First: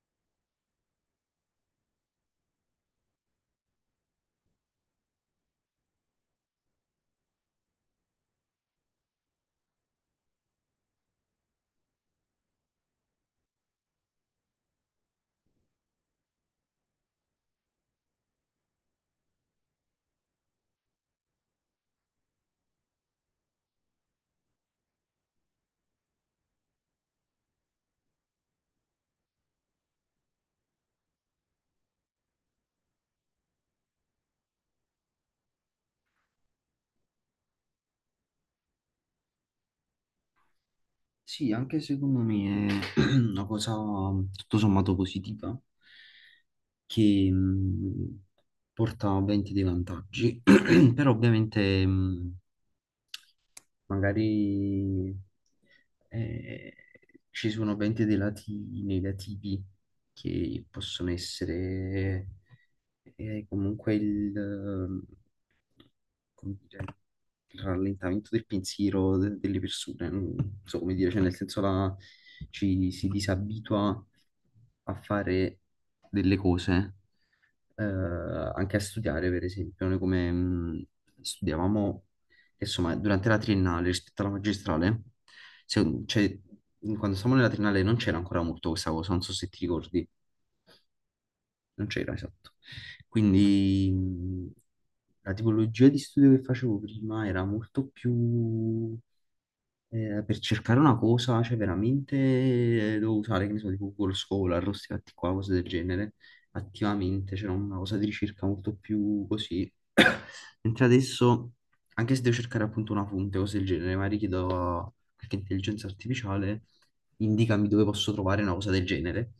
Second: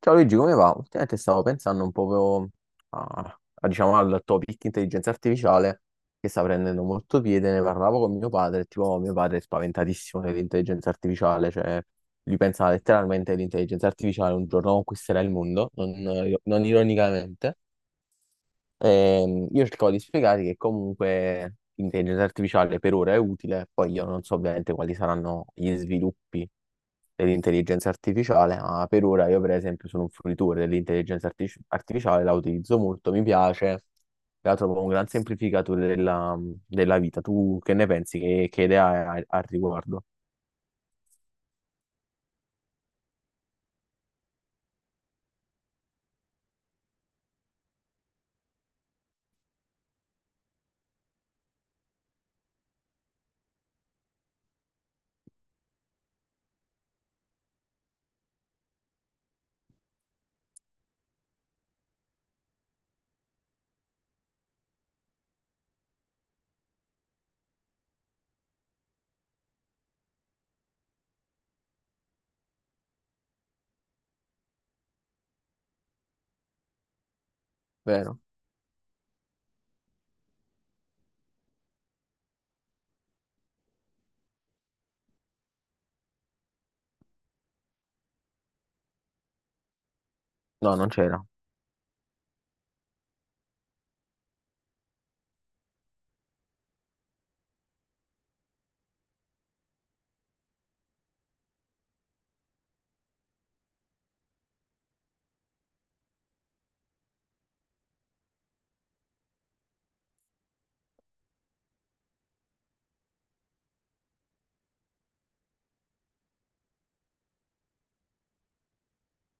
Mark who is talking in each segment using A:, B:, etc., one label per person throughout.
A: Ciao Luigi, come va? Ultimamente stavo pensando un po' a, diciamo, al topic intelligenza artificiale che sta prendendo molto piede. Ne parlavo con mio padre, tipo mio padre è spaventatissimo dell'intelligenza artificiale, cioè lui pensa letteralmente che l'intelligenza artificiale un giorno conquisterà il mondo, non ironicamente. Io cercavo di spiegare che comunque l'intelligenza artificiale per ora è utile, poi io non so ovviamente quali saranno gli sviluppi dell'intelligenza artificiale, ma per ora io per esempio sono un fruitore dell'intelligenza artificiale, la utilizzo molto, mi piace, la trovo un gran semplificatore della vita. Tu che ne pensi? Che idea hai al riguardo?
B: Sì, anche secondo me è una cosa tutto sommato positiva che porta ovviamente dei vantaggi, però ovviamente magari eh, ci sono 20 dei lati negativi che possono essere comunque come dire, il rallentamento del pensiero delle persone, non so come dire, cioè nel senso ci si disabitua a fare delle cose eh,
A: Vero?
B: anche a studiare, per esempio, noi come studiavamo, insomma, durante la triennale rispetto alla magistrale, cioè, quando stavamo nella triennale non c'era ancora molto questa cosa, non so se ti ricordi,
A: No, non c'era.
B: non c'era esatto. Quindi la tipologia di studio che facevo prima era molto più per cercare una cosa, cioè veramente devo usare, che ne so, tipo Google Scholar, questi fatti qua, cose del genere, attivamente, c'era una cosa di ricerca molto più così. Mentre adesso, anche se devo cercare appunto una fonte, cose del genere, magari chiedo a qualche intelligenza artificiale, indicami dove posso trovare una cosa del genere.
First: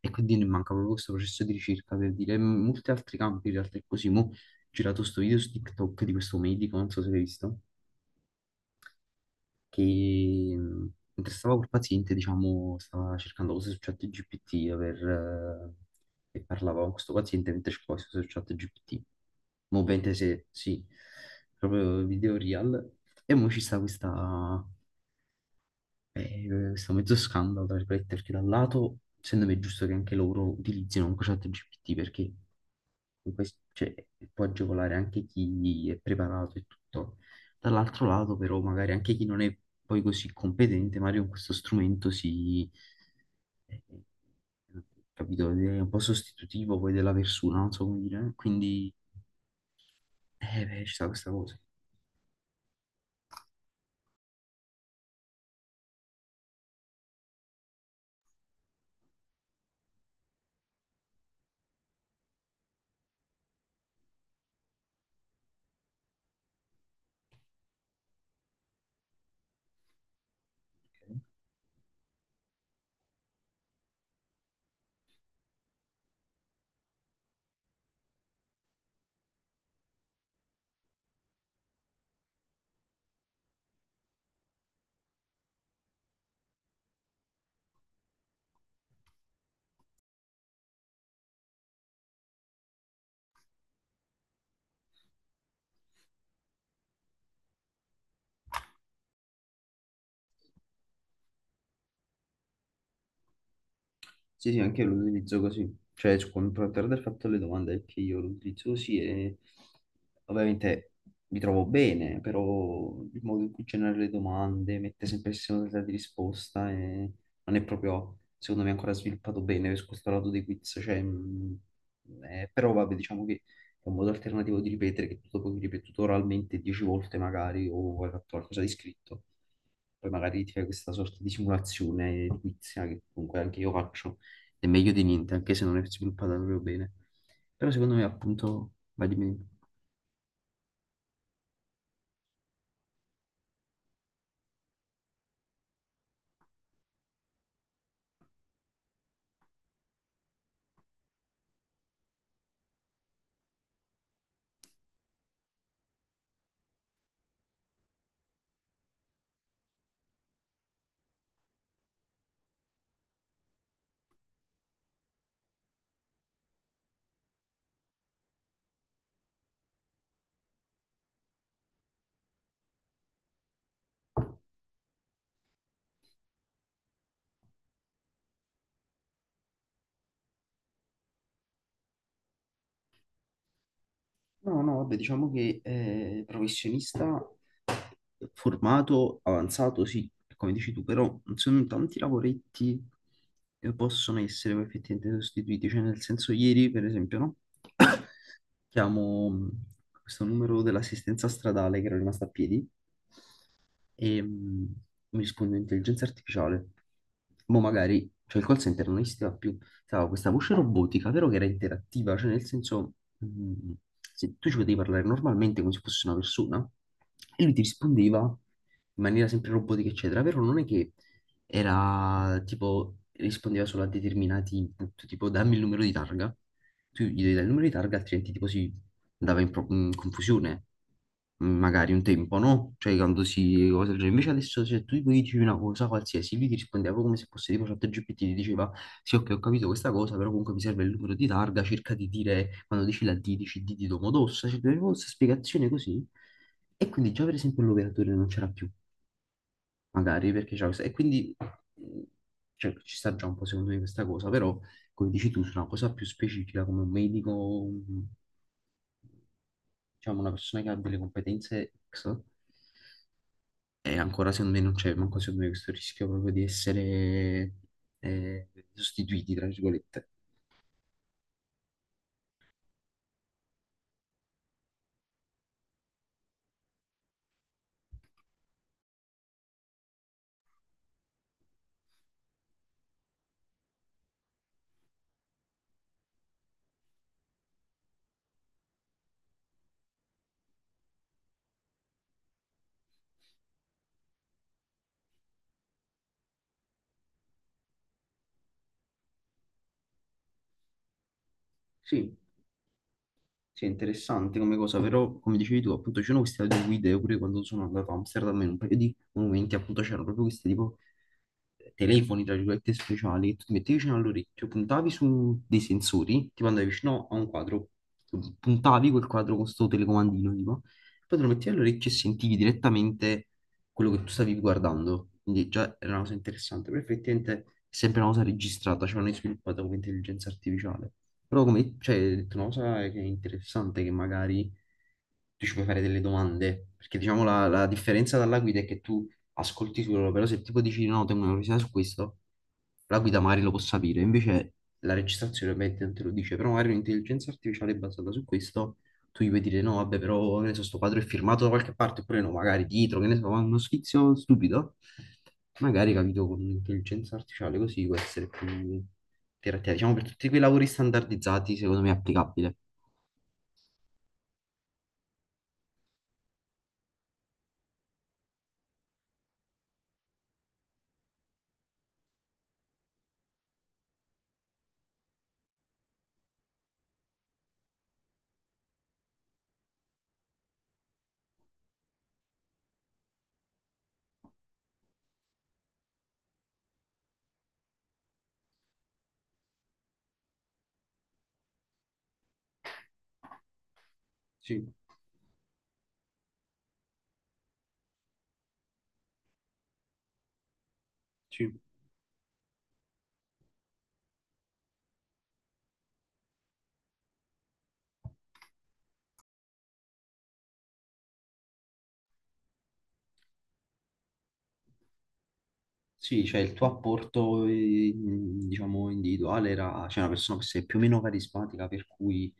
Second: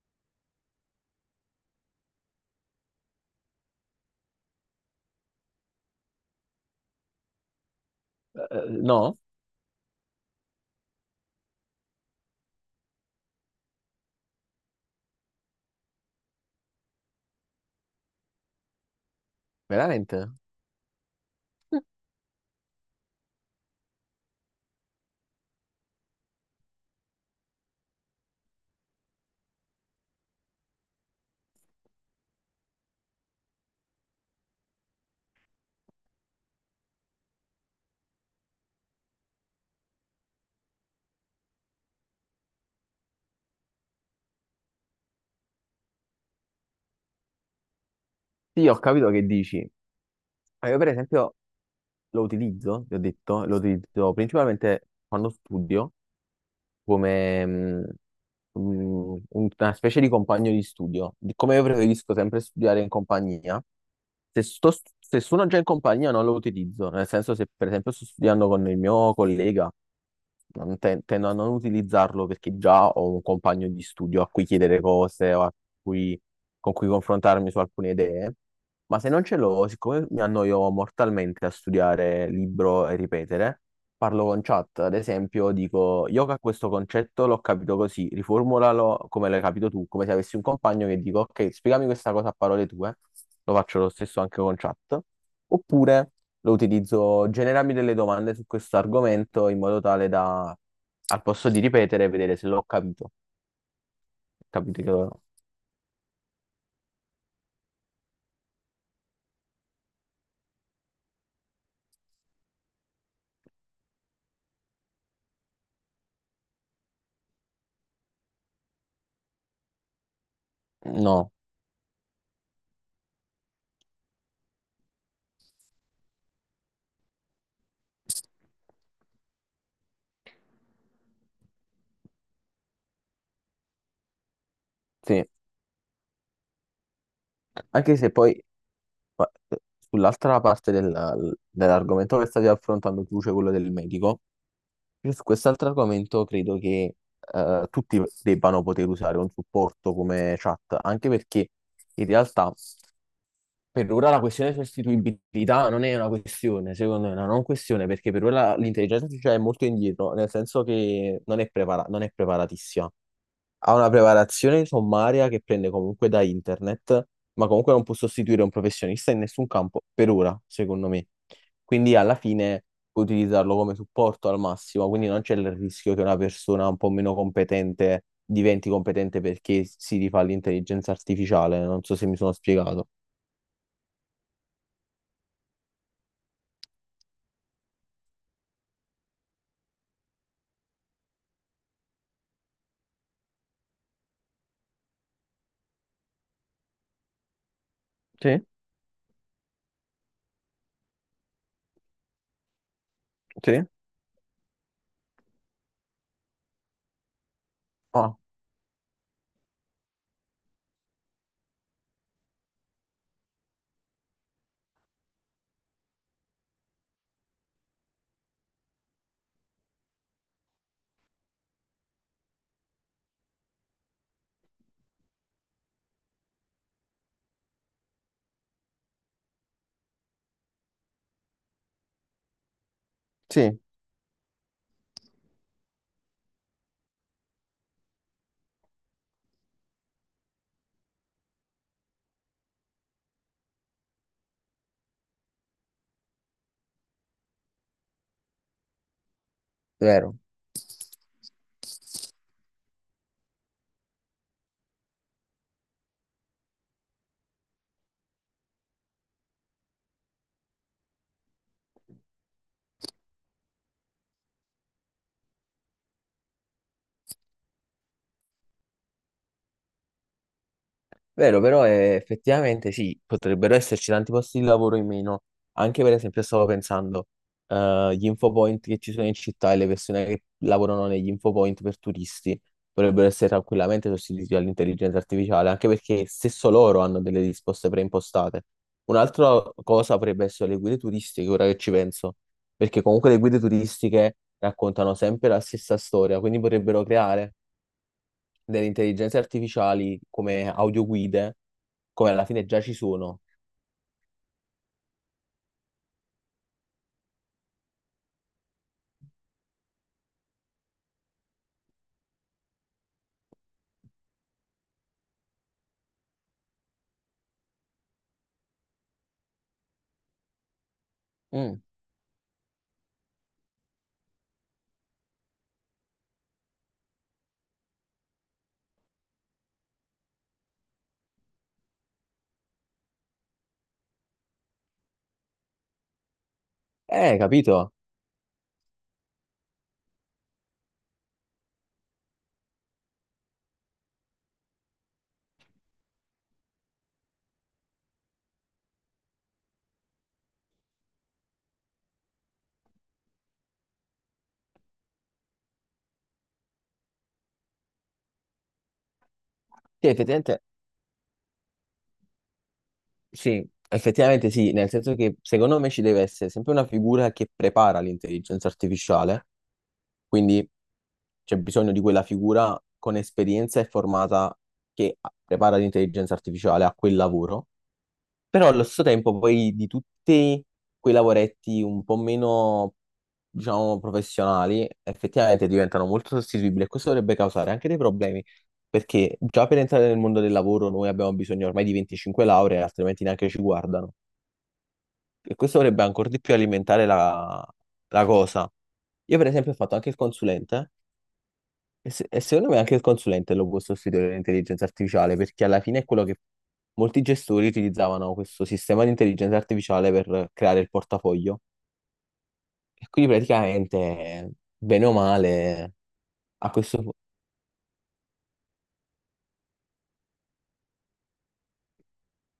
B: E quindi mi manca proprio questo processo di ricerca per dire in molti altri campi, in realtà è così. Mo' ho girato sto video su TikTok di questo medico, non so se l'hai visto
A: No?
B: che mentre stavo col paziente, diciamo, stava cercando cose su ChatGPT per, e parlava con questo paziente mentre cercava cose su ChatGPT. Mo' ovviamente
A: Veramente?
B: se, sì, proprio video real. E mo' ci sta eh, questo mezzo scandalo, tra virgolette, perché da un lato, secondo me è giusto che anche loro utilizzino comunque ChatGPT perché questo, cioè, può agevolare anche chi è preparato e tutto. Dall'altro lato, però, magari anche chi non è poi così competente, magari con questo strumento si... eh, capito? È un po' sostitutivo poi della persona, non so come dire.
A: Sì, ho
B: Quindi,
A: capito che dici. Ma io
B: beh,
A: per
B: ci sta questa
A: esempio
B: cosa.
A: lo utilizzo, vi ho detto, lo utilizzo principalmente quando studio, come una specie di compagno di studio. Come io preferisco sempre studiare in compagnia, se, sto, se sono già in compagnia non lo utilizzo, nel senso se per esempio sto studiando con il mio collega, non tendo a non utilizzarlo perché già ho un compagno di studio a cui chiedere cose o a cui- con cui confrontarmi su alcune idee. Ma se non ce l'ho, siccome mi annoio mortalmente a studiare libro e ripetere, parlo con chat, ad esempio, dico yoga, questo concetto l'ho capito così, riformulalo come l'hai capito tu, come se avessi un compagno che dico, ok, spiegami questa cosa a parole tue, lo faccio lo stesso anche con chat, oppure lo utilizzo, generami delle domande su questo argomento in modo tale da, al posto di ripetere, vedere se l'ho capito.
B: Sì, sì, anche
A: Capite
B: io
A: che
B: lo utilizzo così. Cioè, per aver fatto le domande, è che io lo utilizzo così e ovviamente mi trovo bene, però il modo in cui genera le domande mette sempre il segno della di risposta e non è proprio, secondo me, ancora sviluppato bene su questo lato dei quiz. Cioè,
A: no,
B: però vabbè, diciamo che è un modo alternativo di ripetere che tu dopo hai ripetuto oralmente 10 volte magari o hai fatto qualcosa di scritto poi magari ti fai questa sorta di simulazione edilizia che comunque anche io faccio, è meglio di
A: sì,
B: niente, anche se non è sviluppata proprio bene. Però secondo
A: anche
B: me
A: se poi
B: appunto, va di
A: ma-
B: meno.
A: eh, sull'altra parte dell'argomento che stavi affrontando tu, cioè quello del medico. Io su quest'altro argomento credo che tutti debbano poter usare un supporto come chat, anche perché in realtà per ora la questione di sostituibilità non è una questione, secondo me, è una non questione, perché per ora l'intelligenza artificiale è molto indietro, nel senso che non è non è preparatissima, ha una preparazione sommaria che prende comunque da internet, ma comunque non può sostituire un professionista in nessun campo, per ora, secondo me. Quindi alla fine puoi utilizzarlo come supporto al massimo, quindi non c'è il rischio che una persona un po' meno competente diventi competente perché si rifà l'intelligenza artificiale. Non so se mi sono spiegato.
B: No, no, vabbè, diciamo che professionista formato, avanzato, sì, come dici tu, però non sono tanti lavoretti che possono essere poi effettivamente sostituiti, cioè nel senso ieri per esempio, no?
A: Sì,
B: chiamo questo numero dell'assistenza stradale che era rimasto a piedi
A: sì.
B: e mi risponde intelligenza artificiale. Mo' magari,
A: Ah,
B: cioè il call center non esisteva più, stava questa voce robotica, vero che era interattiva, cioè nel senso, se tu ci potevi parlare normalmente come se fosse una persona e lui ti rispondeva in maniera sempre robotica, eccetera, vero? Non è che era tipo rispondeva solo a determinati input, tipo dammi il numero di targa tu gli devi dare il numero di targa, altrimenti tipo si andava in, in confusione, magari un tempo, no? Cioè quando
A: sì,
B: si... cose del genere. Invece adesso se tu gli dici una cosa qualsiasi, lui ti rispondeva proprio come se fosse tipo ChatGPT, ti diceva sì ok ho capito questa cosa, però comunque mi serve il numero di targa, cerca di dire, quando dici la D, dici D di Domodossa, cioè avevo questa spiegazione così. E quindi già per esempio l'operatore non c'era più,
A: vero.
B: magari, perché c'era questa... E quindi mm, cioè, ci sta già un po' secondo me questa cosa, però come dici tu, su una cosa più specifica come un medico, un diciamo, una persona che ha delle competenze X e ancora secondo me non c'è manco secondo me questo rischio proprio di essere sostituiti, tra virgolette.
A: Vero, però effettivamente sì, potrebbero esserci tanti posti di lavoro in meno. Anche per esempio stavo pensando, gli infopoint che ci sono in città e le persone che lavorano negli infopoint per turisti potrebbero essere tranquillamente sostituiti dall'intelligenza artificiale, anche perché stesso loro hanno delle risposte preimpostate. Un'altra cosa potrebbe essere le guide turistiche, ora che ci penso, perché comunque le guide turistiche raccontano sempre la stessa storia, quindi potrebbero creare delle intelligenze artificiali come audioguide, come
B: Sì,
A: alla fine già ci sono.
B: sì, è interessante come cosa, però come dicevi tu, appunto c'erano queste guide pure quando sono andato a Amsterdam in un paio di momenti, appunto c'erano proprio questi tipo telefoni, tra virgolette, speciali, che tu ti mettevi vicino all'orecchio, puntavi su dei sensori, tipo andavi vicino a un quadro, tu puntavi quel quadro con sto telecomandino, tipo, poi te lo mettevi
A: Mm.
B: all'orecchio e sentivi direttamente quello che tu stavi guardando, quindi già era una cosa interessante, però effettivamente è sempre una cosa registrata, cioè non è sviluppata come intelligenza artificiale. Però come, cioè, hai detto una cosa che è interessante, che magari tu ci puoi fare delle domande, perché diciamo la
A: Capito?
B: differenza dalla guida è che tu ascolti solo, però se tipo dici no, tengo una curiosità su questo, la guida magari lo può sapere, invece la registrazione ovviamente non te lo dice, però magari un'intelligenza artificiale basata su questo tu gli puoi dire no, vabbè, però che ne so, sto quadro è firmato da qualche parte, oppure no, magari dietro, che ne so, ma uno sfizio stupido. Magari, capito, con l'intelligenza artificiale così può essere più interattiva.
A: Sì,
B: Diciamo, per tutti quei
A: effettivamente
B: lavori standardizzati, secondo me è applicabile.
A: sì, effettivamente sì, nel senso che secondo me ci deve essere sempre una figura che prepara l'intelligenza artificiale, quindi c'è bisogno di quella figura con esperienza e formata che prepara l'intelligenza artificiale a quel lavoro. Però allo stesso tempo poi di tutti quei lavoretti un po' meno, diciamo, professionali, effettivamente diventano molto sostituibili e questo dovrebbe causare anche dei problemi, perché già per entrare nel mondo del lavoro noi abbiamo bisogno ormai di 25 lauree, altrimenti neanche ci guardano.
B: Sì,
A: E questo dovrebbe ancora di più alimentare la cosa. Io per esempio ho fatto anche il consulente
B: sì.
A: e, se- e secondo me anche il consulente lo può sostituire l'intelligenza artificiale, perché alla fine è quello che molti gestori utilizzavano questo sistema di intelligenza artificiale per creare il portafoglio. E quindi praticamente, bene o male,
B: Sì, cioè
A: a
B: il tuo
A: questo
B: apporto, diciamo, individuale era, cioè una persona che sei più o meno carismatica, per cui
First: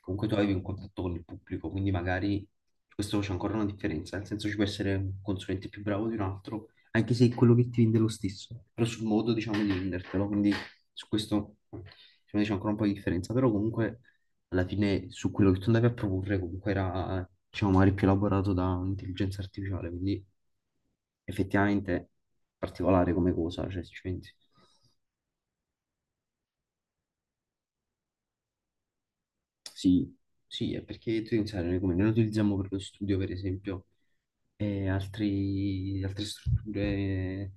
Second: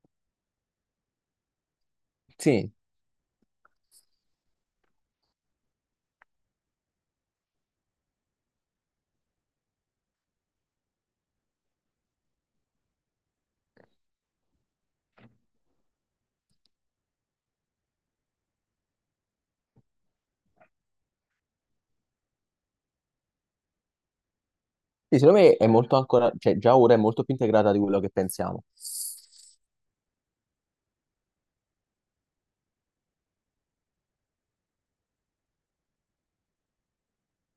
B: comunque tu avevi un contatto con il pubblico, quindi magari
A: sì,
B: questo c'è ancora una differenza, nel senso ci può essere un consulente più bravo di un altro, anche se quello che ti vende è lo stesso, però sul modo diciamo di vendertelo, quindi su questo secondo me c'è ancora un po' di differenza, però comunque alla fine su quello che tu andavi a proporre comunque era diciamo magari più elaborato da un'intelligenza artificiale, quindi effettivamente particolare come cosa, cioè se ci pensi.
A: sì, secondo me è molto ancora, cioè già ora è molto più integrata di quello che pensiamo.
B: Sì, sì, è perché tu devi pensare, noi come noi lo utilizziamo per lo studio, per esempio, e altre strutture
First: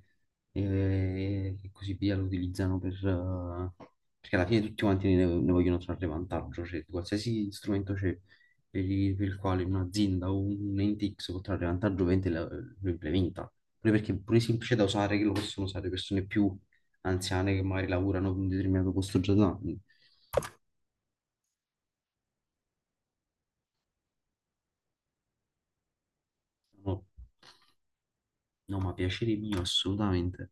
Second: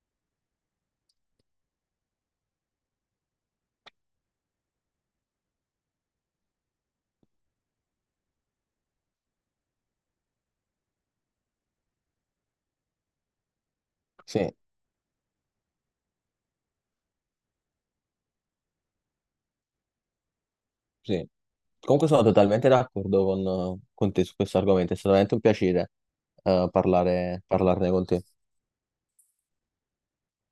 B: e così via lo utilizzano per... perché alla fine tutti quanti ne vogliono trarre vantaggio, cioè qualsiasi strumento c'è per per il quale un'azienda o un ente X può trarre vantaggio, ovviamente lo implementa. Pure perché pure è
A: Sì,
B: semplice da usare, che lo possono usare persone più anziane che magari lavorano in un determinato posto già da anni.
A: sì. Comunque sono totalmente d'accordo con te su questo argomento, è stato veramente un piacere
B: No,
A: parlarne con te.
B: no, ma piacere mio, assolutamente.